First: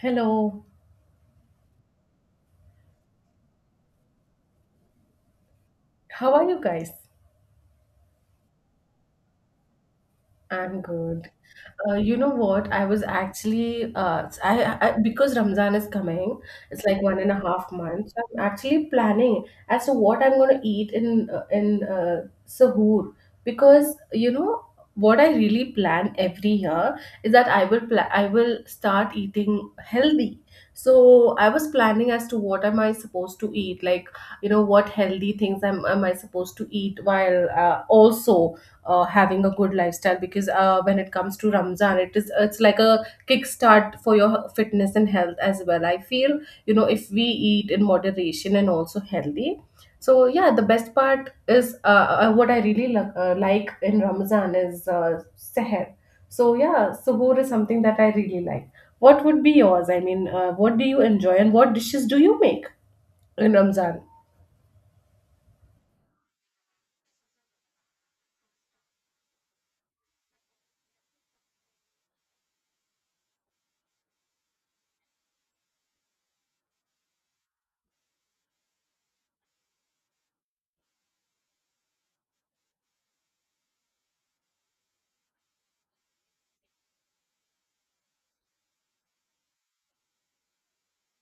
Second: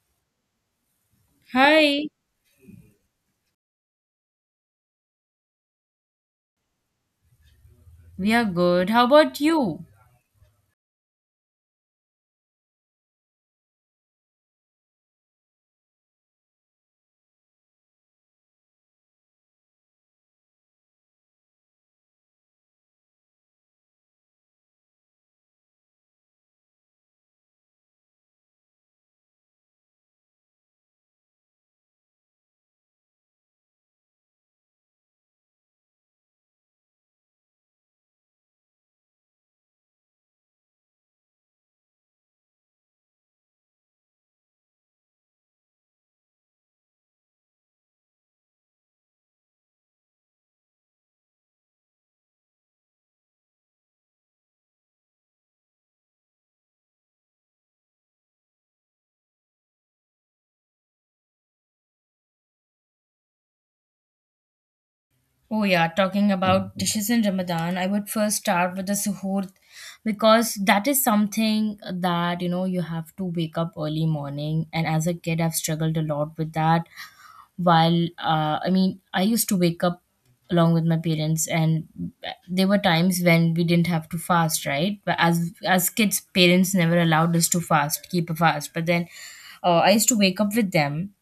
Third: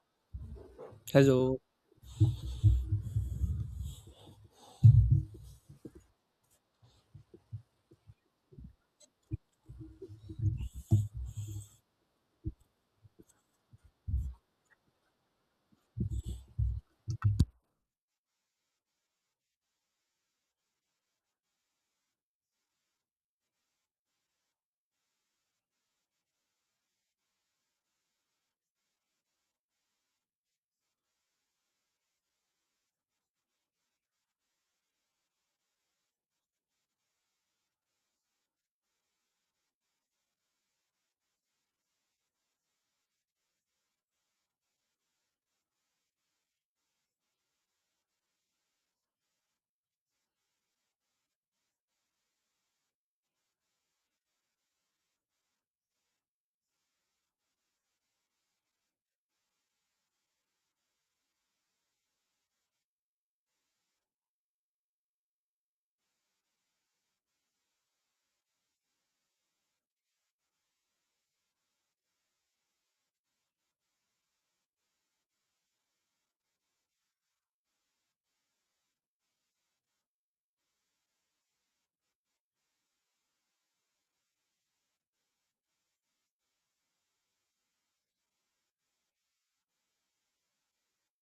Hello, Hello. Hi, how are you guys? we are good. How about you? I'm good. You know what? I was actually, I because Ramzan is coming, it's like 1.5 months. So I'm actually planning as to what I'm going to eat in Sahur, because you know what I really plan every year is that I will start eating healthy. So I was planning as to what am I supposed to eat, like you know what healthy things am I supposed to eat while also having a good lifestyle, because when it comes to Ramzan, it's like a kickstart for your fitness and health as well. I feel you know, if we eat in moderation and also healthy. So yeah, the best part is what I really like in Ramzan is seher. So yeah, suhoor is something that I really like. What would be yours? I mean, what do you enjoy and what dishes do you make in Ramzan? Oh, yeah, talking about dishes in Ramadan, I would first start with the suhoor because that is something that you know you have to wake up early morning. And as a kid, I've struggled a lot with that. While I used to wake up along with my parents, and there were times when we didn't have to fast, right? But as kids, parents never allowed us to fast, keep a fast. But then I used to wake up with them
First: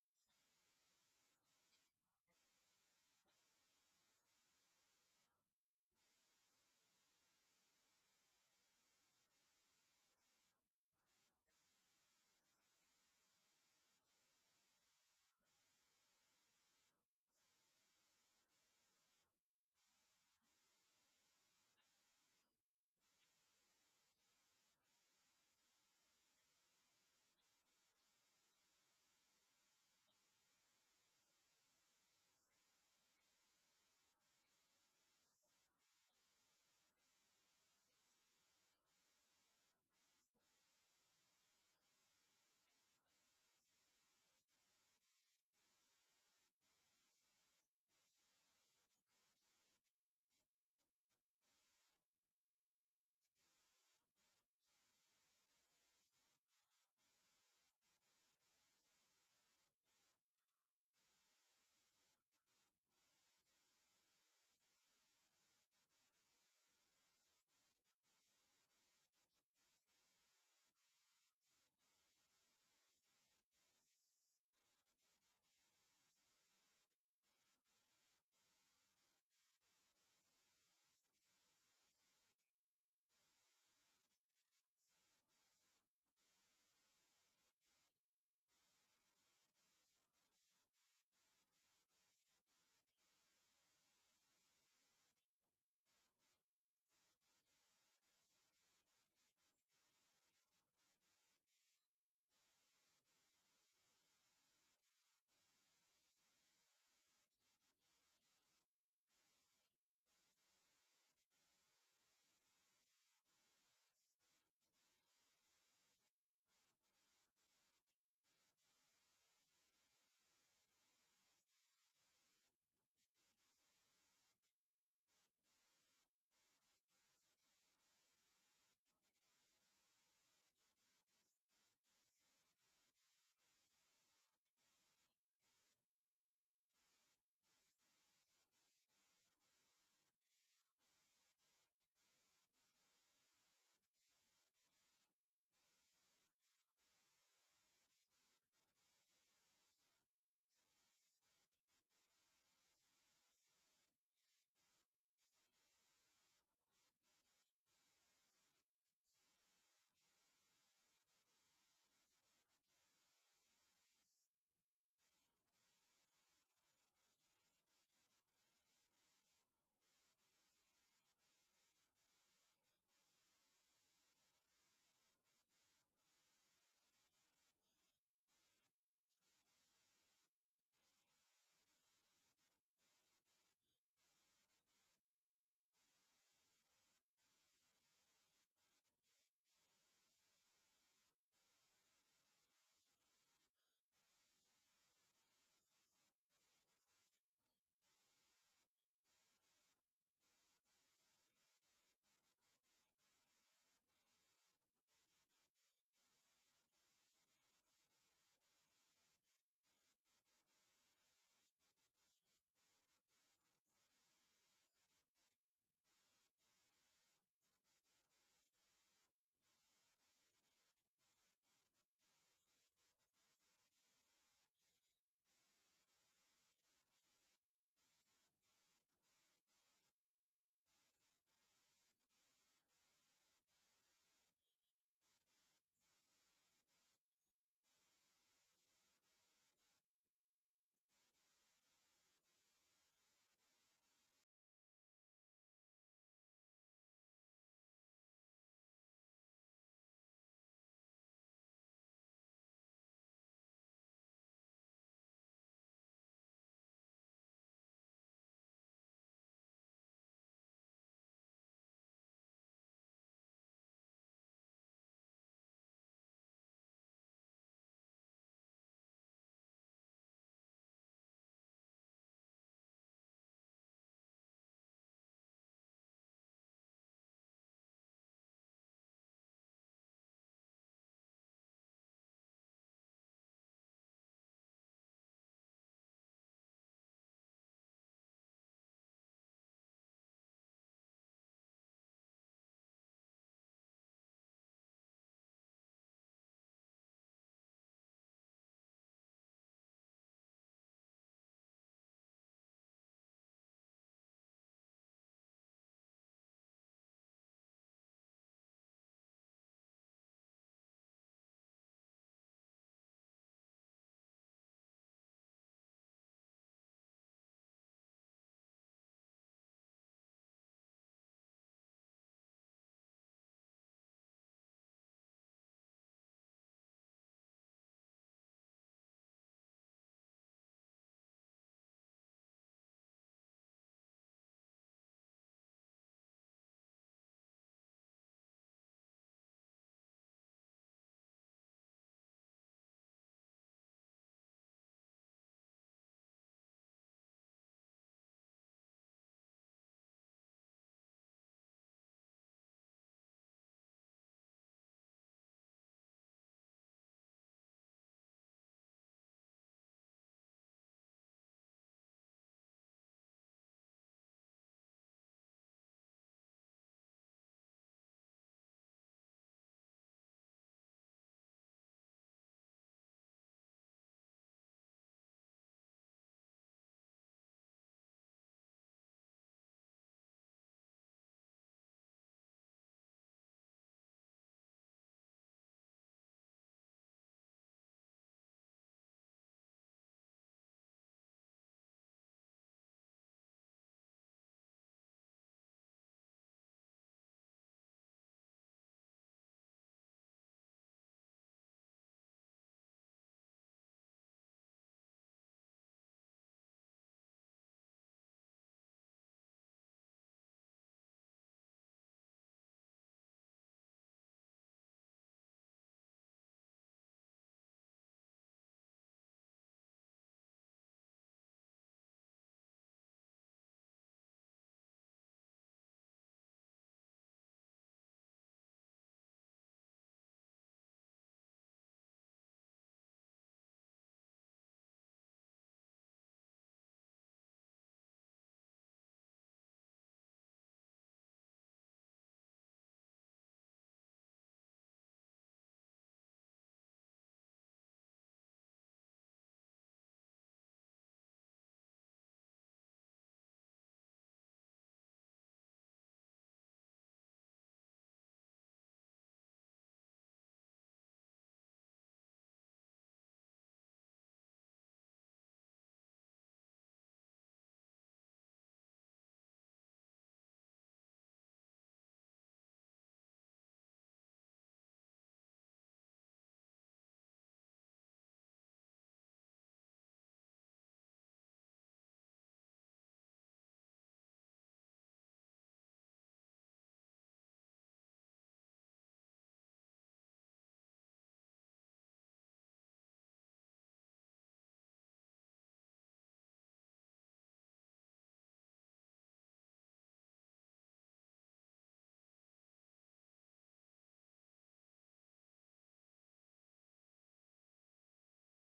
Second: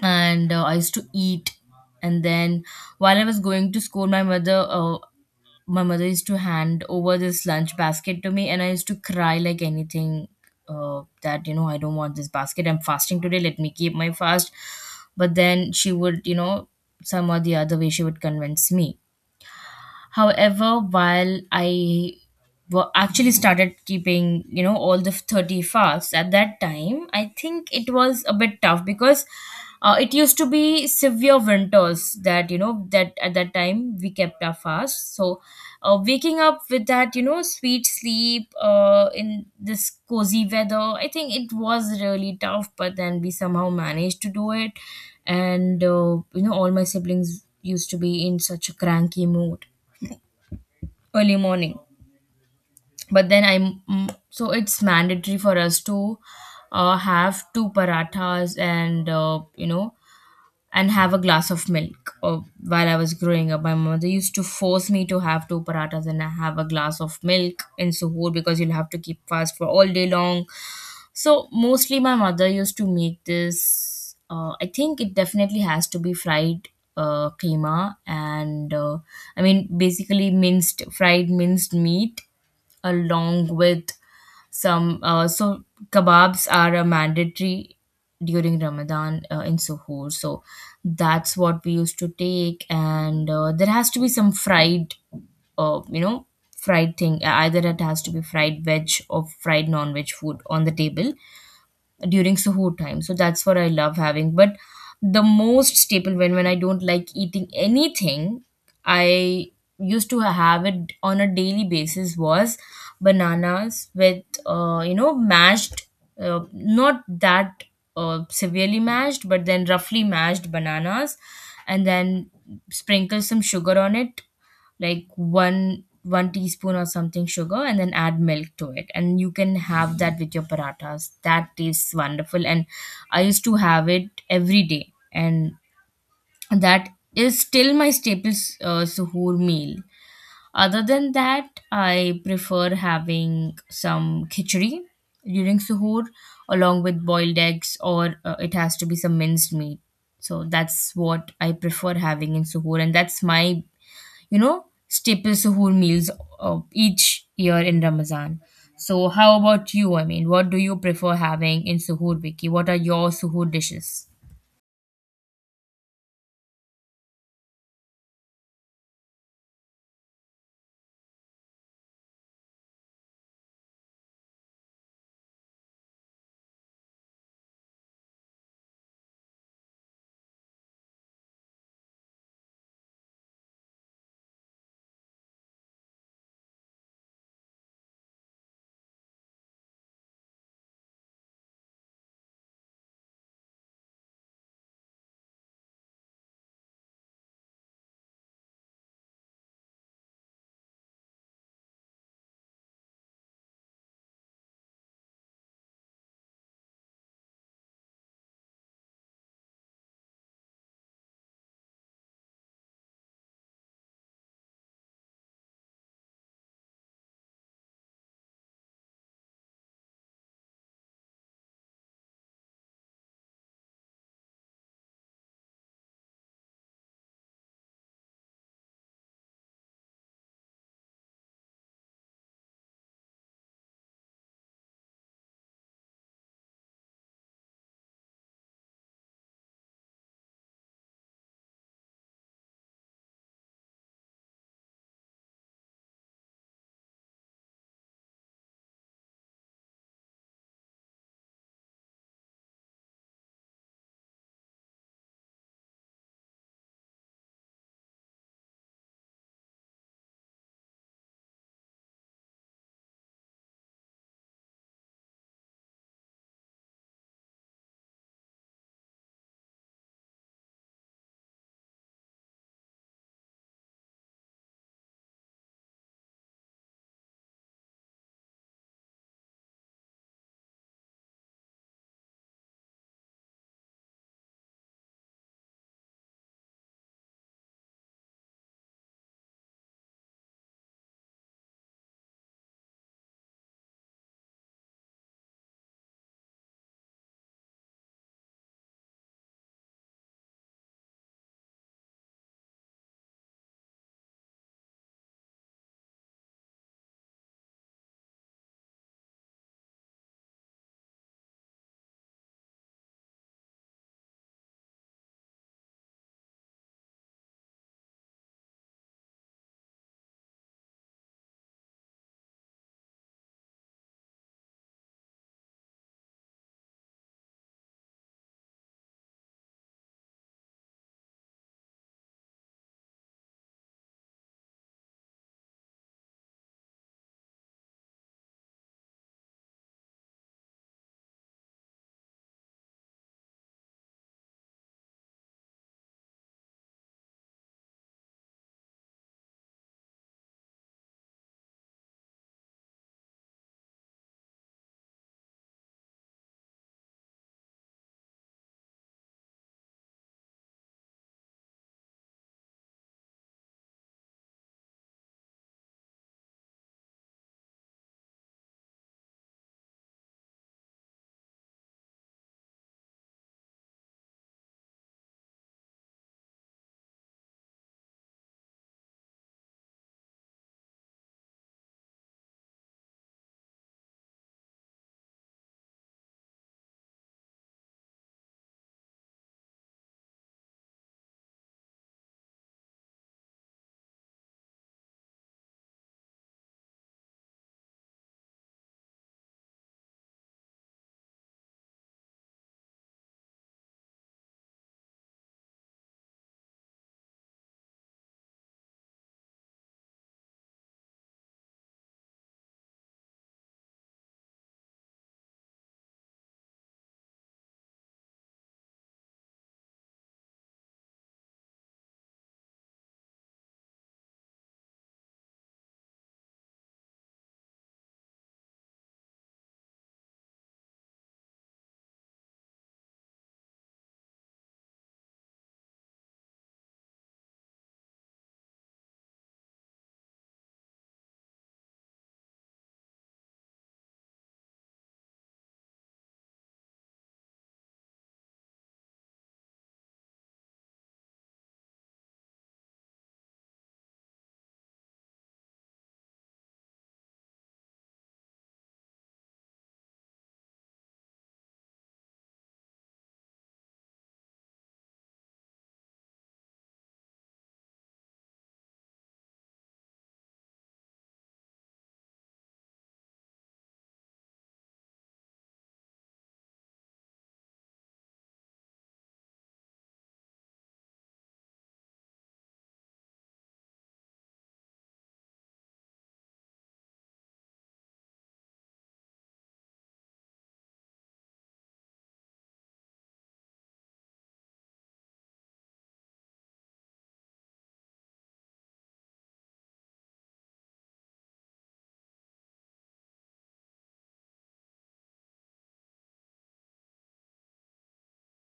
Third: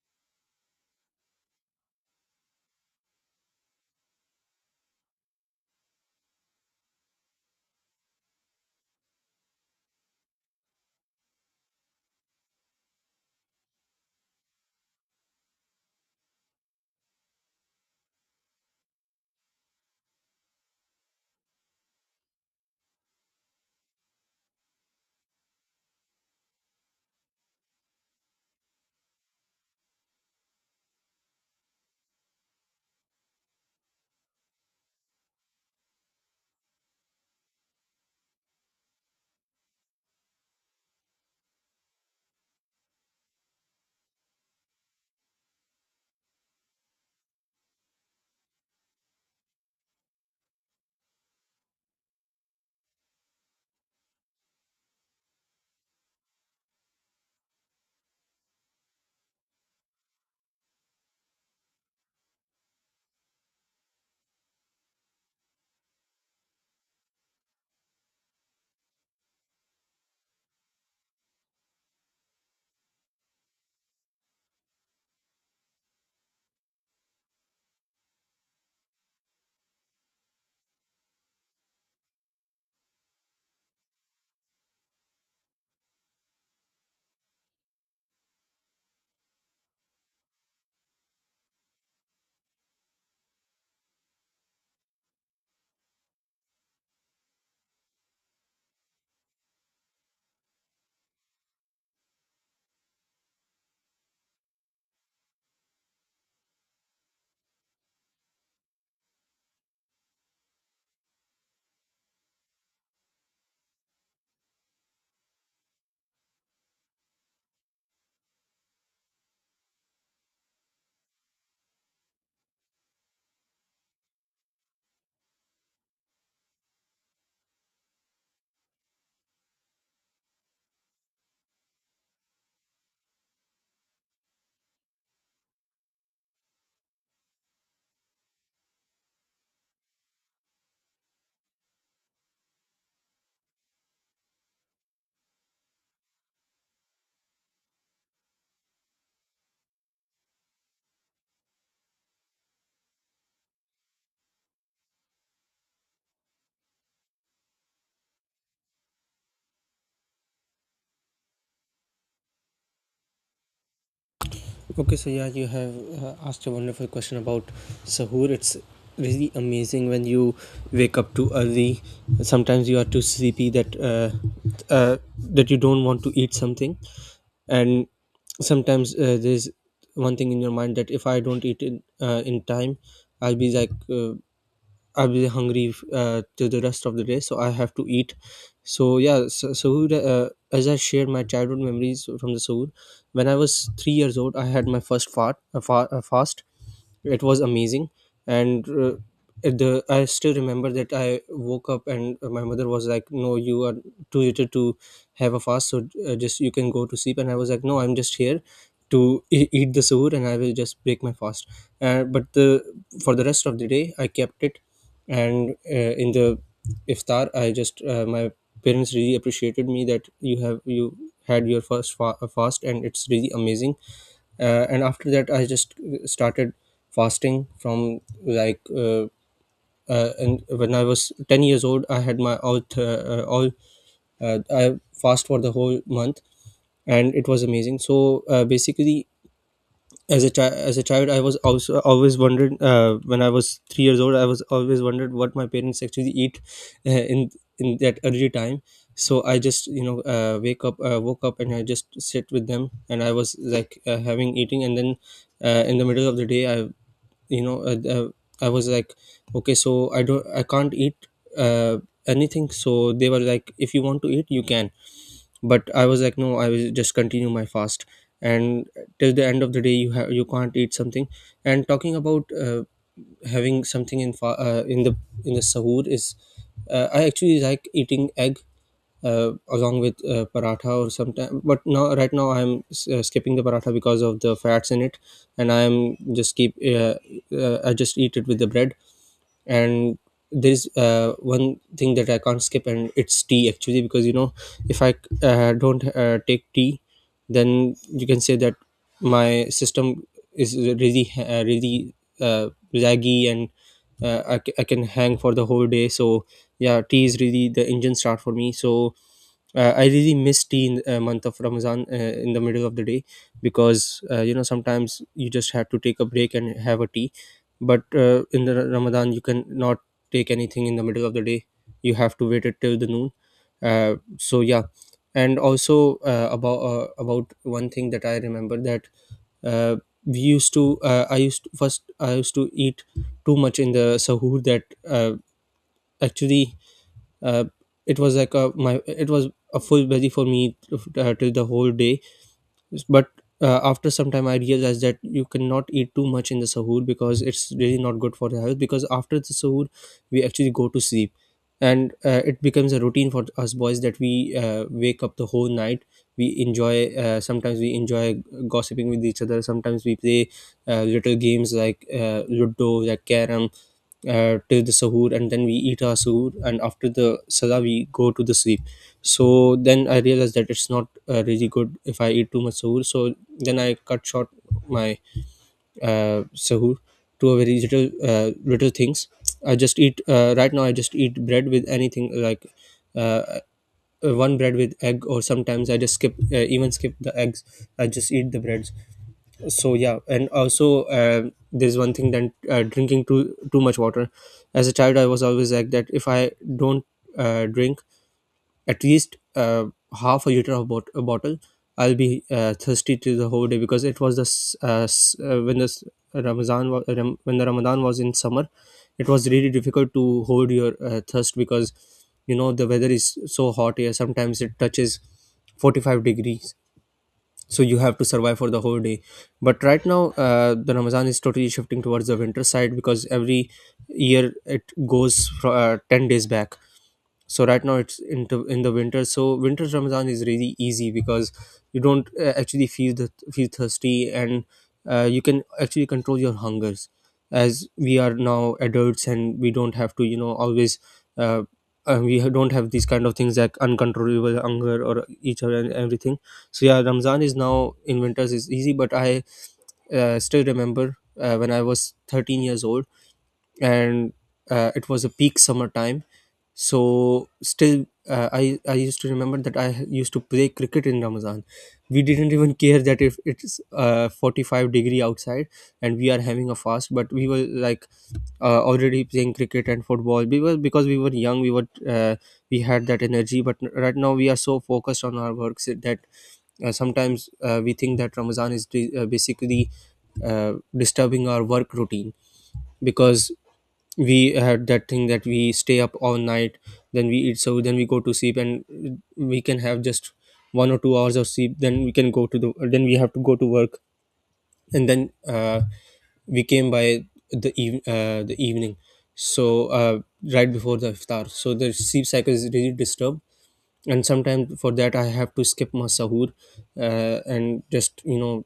and I used to eat. And then while I was going to school, my mother used to hand over this lunch basket to me, and I used to cry like anything. That you know, I don't want this basket. I'm fasting today. Let me keep my fast. But then she would, you know, some or the other way, she would convince me. However, while actually started keeping, you know, all the 30 fasts at that time, I think it was a bit tough because it used to be severe winters that, you know, that at that time we kept our fast. So waking up with that, you know, sweet sleep in this cozy weather, I think it was really tough, but then we somehow managed to do it. And, you know, all my siblings used to be in such a cranky mood early morning, but then so it's mandatory for us to have two parathas and you know, and have a glass of milk. While I was growing up, my mother used to force me to have two parathas and have a glass of milk in suhoor because you'll have to keep fast for all day long. So mostly my mother used to make this. I think it definitely has to be fried keema and I mean, basically minced meat along with some. So kebabs are a mandatory during Ramadan in Suhoor. So that's what we used to take, and there has to be some fried you know, fried thing, either it has to be fried veg or fried non-veg food on the table during suhoor time. So that's what I love having. But the most staple, when I don't like eating anything, I used to have it on a daily basis was bananas with you know, mashed, not that severely mashed, but then roughly mashed bananas, and then sprinkle some sugar on it, like one teaspoon or something sugar, and then add milk to it, and you can have that with your parathas. That tastes wonderful, and I used to have it every day, and that is still my staple suhoor meal. Other than that, I prefer having some khichdi during suhoor along with boiled eggs, or it has to be some minced meat. So that's what I prefer having in suhoor, and that's my, you know, staple suhoor meals each year in Ramadan. So, how about you? What do you prefer having in Suhoor Wiki? What are your Suhoor dishes? Okay, so yeah, you have asked a wonderful question about Sahur. It's really amazing when you wake up too early. Sometimes you are too sleepy uh, that you don't want to eat something, and sometimes there's one thing in your mind that if I don't eat in time, I'll be I'll be hungry to the rest of the day, so I have to eat. So yeah, so, Sahur. As I shared my childhood memories from the Sahur, when I was 3 years old, I had my first fart, a fa- a fast. It was amazing, and at the I still remember that I woke up and my mother was like, "No, you are too little to have a fast, so just you can go to sleep." And I was like, "No, I'm just here. To eat the suhoor and I will just break my fast. But the for the rest of the day, I kept it, and in the iftar I just my parents really appreciated me that you had your fast and it's really amazing." And after that I just started fasting from like and when I was 10 years old, I had my all th- all I fast for the whole month, and it was amazing. So basically, as a child, I was also always wondered, when I was 3 years old, I was always wondered what my parents actually eat uh, in in that early time. So I just, you know, wake up woke up and I just sit with them and I was having eating. And then in the middle of the day, I you know I was like, okay, so I don't, I can't eat uh, anything. So they were like, "If you want to eat, you can." But I was like, "No, I will just continue my fast." And till the end of the day, you can't eat something. And talking about having something in the sahur is, I actually like eating egg along with paratha or sometime, but now right now I'm skipping the paratha because of the fats in it. And just keep uh, I just eat it with the bread. And there is one thing that I can't skip, and it's tea actually, because you know, if I don't take tea, then you can say that my system is really uh, laggy, and I can hang for the whole day. So yeah, tea is really the engine start for me. So I really miss tea in month of Ramadan, in the middle of the day, because you know, sometimes you just have to take a break and have a tea. But in the Ramadan, you can not take anything in the middle of the day. You have to wait it till the noon. So yeah. And also, about one thing that I remember, that uh, we used to I used to, first I used to eat too much in the sahur, that actually uh, it was like a, my, it was a full busy for me till the whole day. But after some time, I realized that you cannot eat too much in the sahur because it's really not good for the health, because after the sahur we actually go to sleep. And it becomes a routine for us boys that we wake up the whole night. We enjoy, sometimes we enjoy gossiping with each other, sometimes we play little games like ludo, like carrom, till the sahur, and then we eat our sahur, and after the salah we go to the sleep. So then I realized that it's not really good if I eat too much sahur. So then I cut short my uh, sahur to a very little, little things. I just eat right now I just eat bread with anything, like, uh, one bread with egg, or sometimes I just skip even skip the eggs, I just eat the bread. So yeah. And also, there's one thing that drinking too much water. As a child, I was always like that, if I don't drink at least half a liter of a bottle, I'll be thirsty to the whole day, because it was this uh, s- uh, when this when the Ramadan was in summer, it was really difficult to hold your thirst, because you know the weather is so hot here, sometimes it touches 45 degrees, so you have to survive for the whole day. But right now the Ramadan is totally shifting towards the winter side, because every year it goes 10 days back. So right now it's into in the winter. So winter Ramadan is really easy, because you don't actually feel thirsty, and you can actually control your hungers, as we are now adults and we don't have to, you know, always uh, don't have these kind of things like uncontrollable hunger or each other and everything. So yeah, Ramadan is now in winters is easy. But I still remember, when I was 13 years old, and it was a peak summer time. So still, I used to remember that I used to play cricket in Ramadan. We didn't even care that if it's 45-degree outside and we are having a fast, but we were like, already playing cricket and football. We were, because we were young, we had that energy. But right now we are so focused on our works that sometimes we think that Ramadan is basically disturbing our work routine, because we had that thing that we stay up all night, then we eat, so then we go to sleep, and we can have just 1 or 2 hours of sleep, then we can go to the, then we have to go to work, and then we came by the evening, so right before the iftar. So the sleep cycle is really disturbed, and sometimes for that I have to skip my sahur, and just, you know,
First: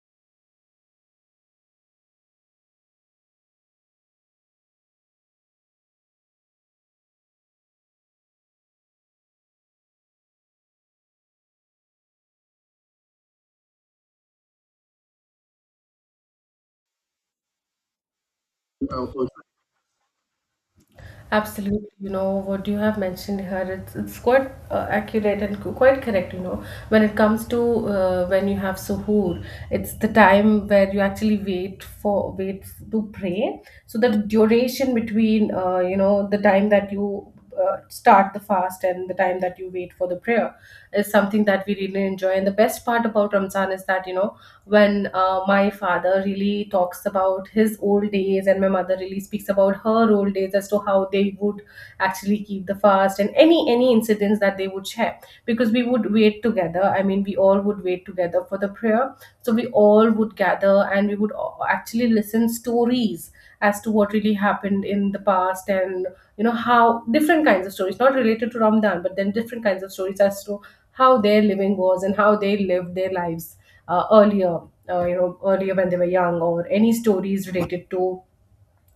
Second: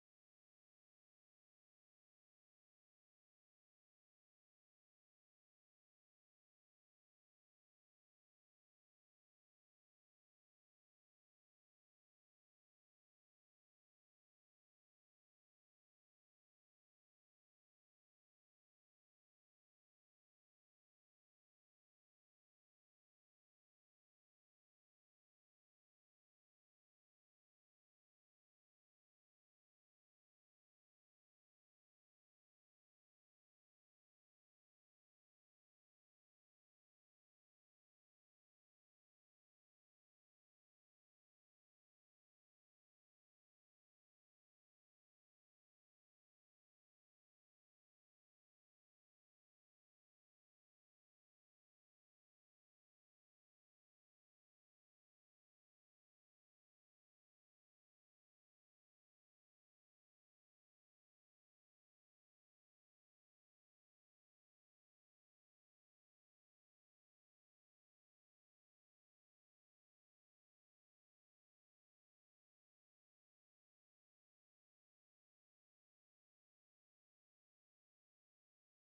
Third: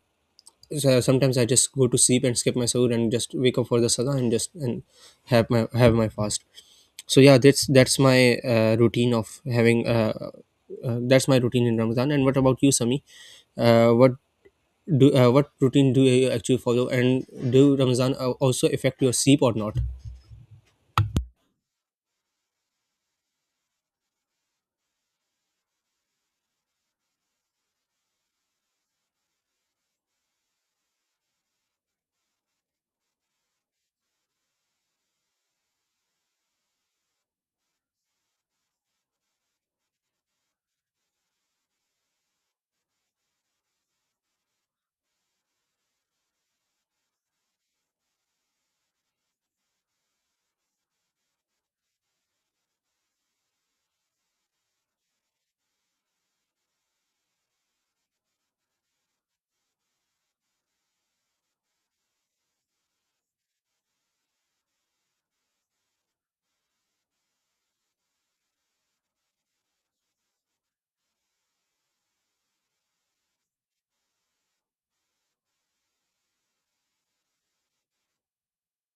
so sometimes I just go to sleep and skip my sahur and just wake up for the salah, and just and have my, have my fast. So yeah, that's my routine of having that's my routine in Ramadan. And what about you, Sami? What do what routine do you actually follow? And do Ramadan also affect your sleep or not? Absolutely, you know what you have mentioned here. It's quite accurate and quite correct. You know, when it comes to when you have suhoor, it's the time where you actually wait to pray. So the duration between, you know, the time that you start the fast and the time that you wait for the prayer is something that we really enjoy. And the best part about Ramzan is that, you know, when my father really talks about his old days and my mother really speaks about her old days as to how they would actually keep the fast, and any incidents that they would share, because we would wait together. I mean, we all would wait together for the prayer. So we all would gather and we would actually listen stories as to what really happened in the past. And you know, how different kinds of stories, not related to Ramadan, but then different kinds of stories as to how their living was and how they lived their lives earlier. You know, earlier when they were young, or any stories related to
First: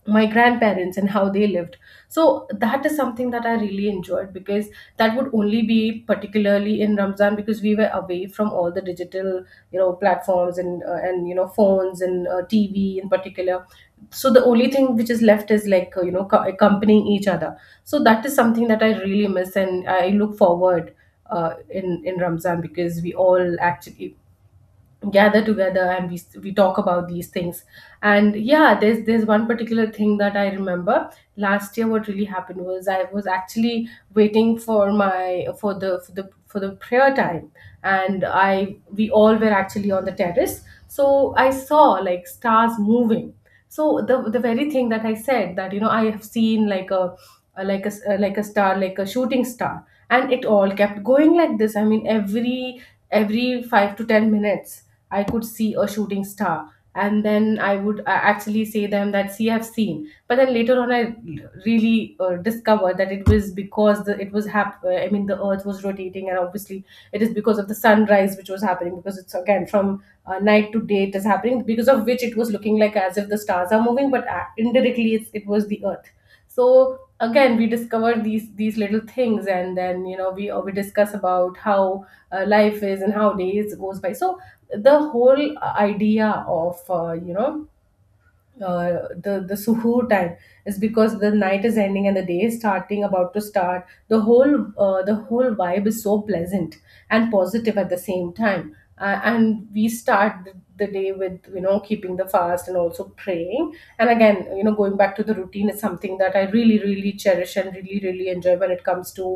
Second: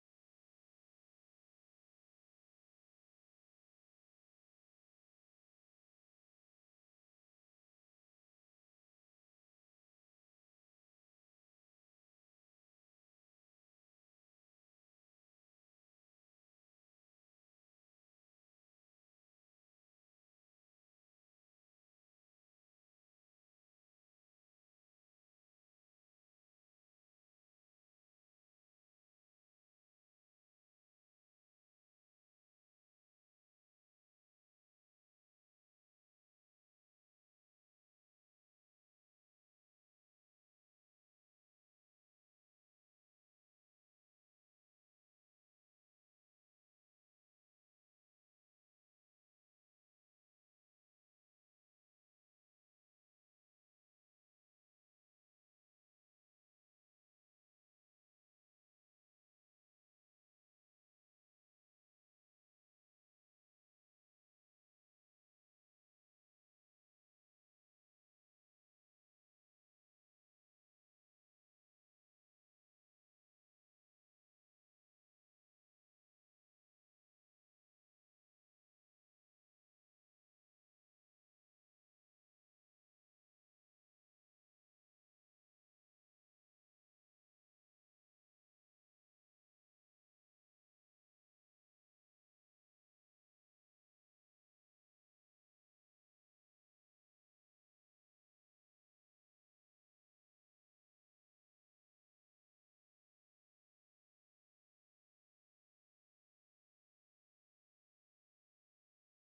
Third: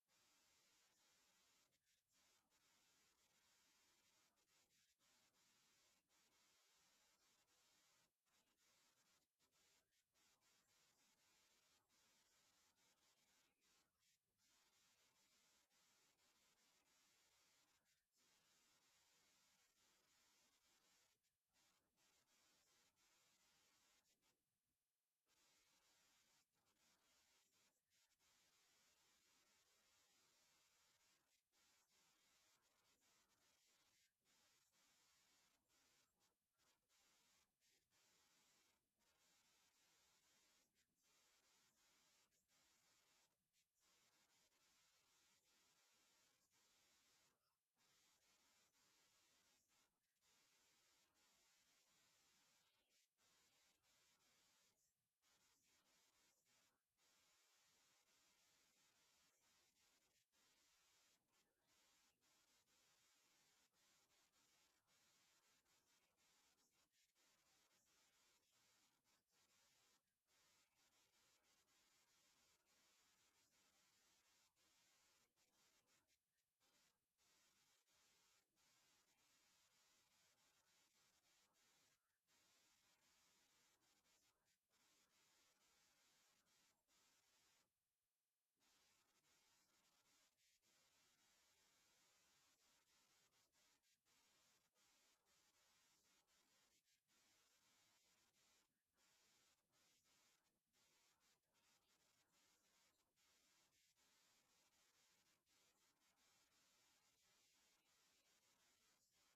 my grandparents and how they lived. So that is something that I really enjoyed, because that would only be particularly in Ramzan, because we were away from all the digital, you know, platforms and you know, phones and TV in particular. So the only thing which is left is like, you know, accompanying each other. So that is something that I really miss and I look forward in Ramzan, because we all actually gather together and we talk about these things. And yeah, there's one particular thing that I remember. Last year, what really happened was, I was actually waiting for my for the prayer time, and I we all were actually on the terrace. So I saw like stars moving. So the very thing that I said, that you know, I have seen like like a star, like a shooting star, and it all kept going like this. I mean, every 5 to 10 minutes I could see a shooting star. And then I would actually say them that, see, I've seen. But then later on I really discovered that it was because the it was hap- I mean, the Earth was rotating, and obviously it is because of the sunrise which was happening, because it's again from night to day, it is happening, because of which it was looking like as if the stars are moving, but indirectly it was the Earth. So again, we discover these little things, and then you know, we discuss about how life is and how days goes by. So the whole idea of the suhoor time is, because the night is ending and the day is starting about to start, the whole vibe is so pleasant and positive at the same time. And we start the day with, you know, keeping the fast and also praying. And again, you know, going back to the routine is something that I really really cherish and really really enjoy when it comes to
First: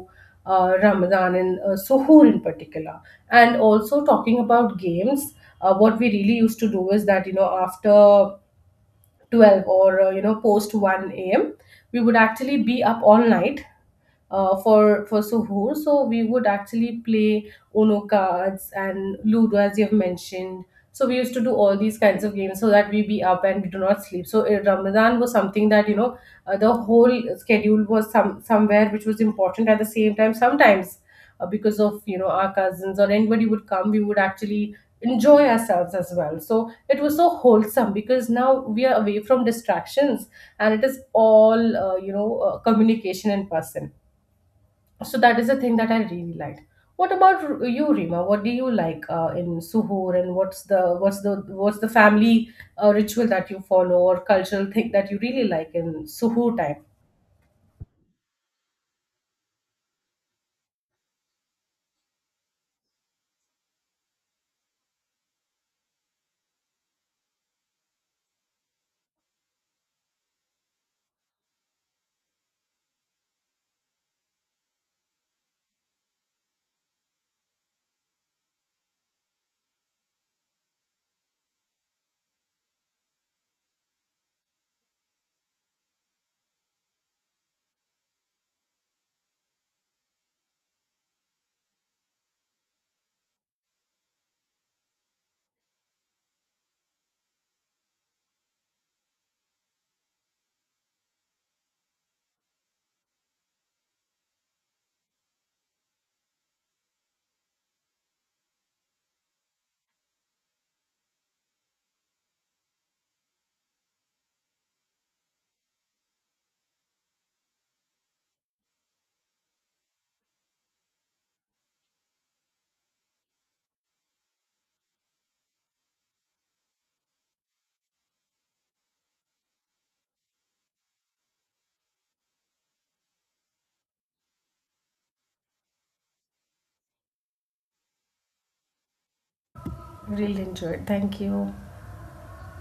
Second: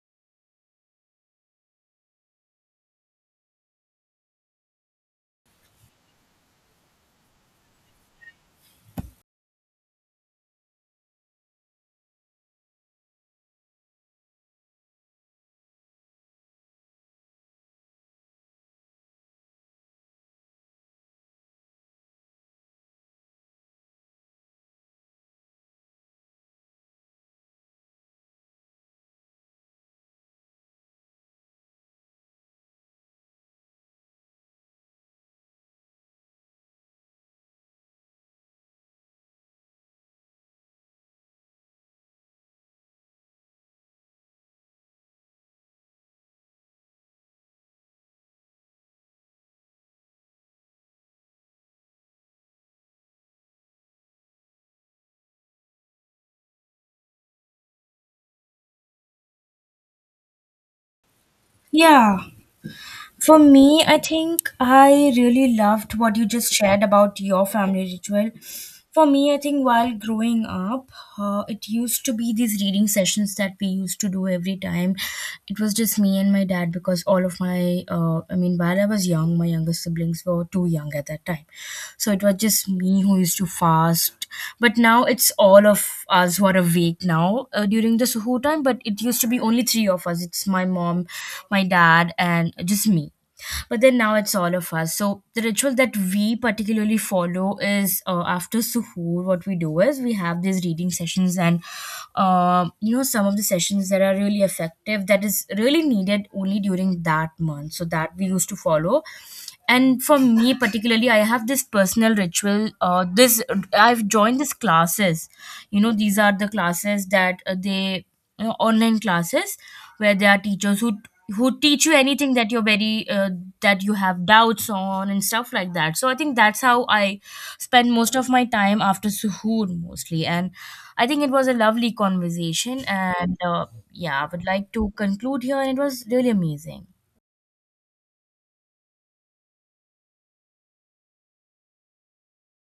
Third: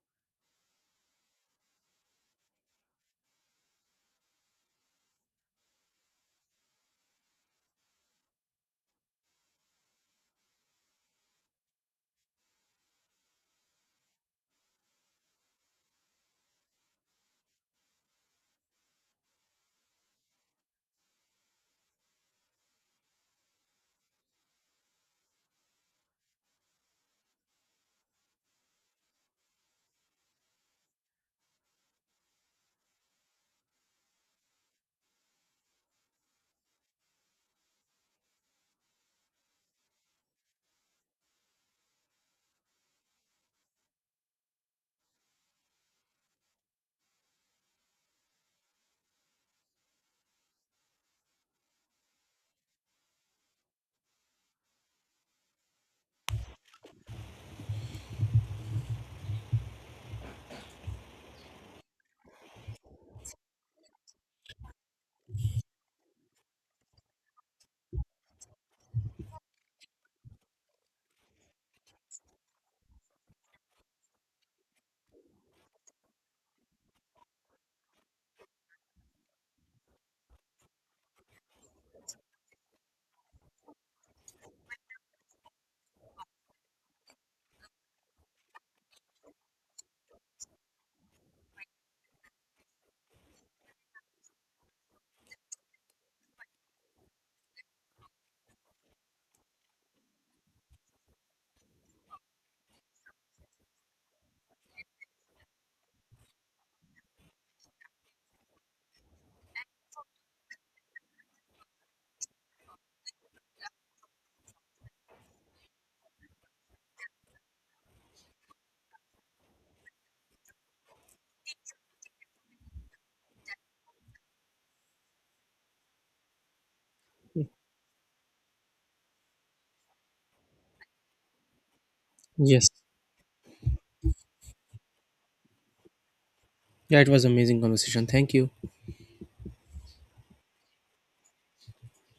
Ramadan, and suhoor in particular. And also, talking about games, what we really used to do is that, you know, after 12, or you know, post 1 a.m., we would actually be up all night for suhoor. So we would actually play Uno cards and ludo, as you've mentioned. So we used to do all these kinds of games so that we be up and we do not sleep. So Ramadan was something that, you know, the whole schedule was some somewhere which was important. At the same time, sometimes because of, you know, our cousins or anybody would come, we would actually enjoy ourselves as well. So it was so wholesome, because now we are away from distractions, and it is all, you know, communication in person. So that is the thing that I really liked. What about you, Rima? What do you like in Suhoor, and what's the what's the what's the family ritual that you follow, or cultural thing that you really like in Suhoor time? Yeah. For me, I think I really loved what you just shared about your family ritual. For me, I think while growing up, it used to be these reading sessions that we used to do every time. It was just me and my dad because all of while I was young, my younger siblings were too young at that time. So it was just me who used to fast out. But now it's all of us who are awake now during the Suhoor time. But it used to be only three of us. It's my mom, my dad, and just me, but then now it's all of us. So the ritual that we particularly follow is, after suhoor, what we do is we have these reading sessions, and um, you know, some of the sessions that are really effective, that is really needed only during that month, so that we used to follow. And for me particularly, I have this personal ritual, this I've joined these classes. You know, these are the classes that they you know, online classes, where there are teachers who teach you anything that you're very that you have doubts on and stuff like that. So I think that's how I spend most of my time after suhoor mostly, and I think it was a lovely Yes. conversation, and yeah, I would like to conclude here, and it was really amazing. Yeah, it was amazing conversation. Thank you. Really enjoyed. Thank you.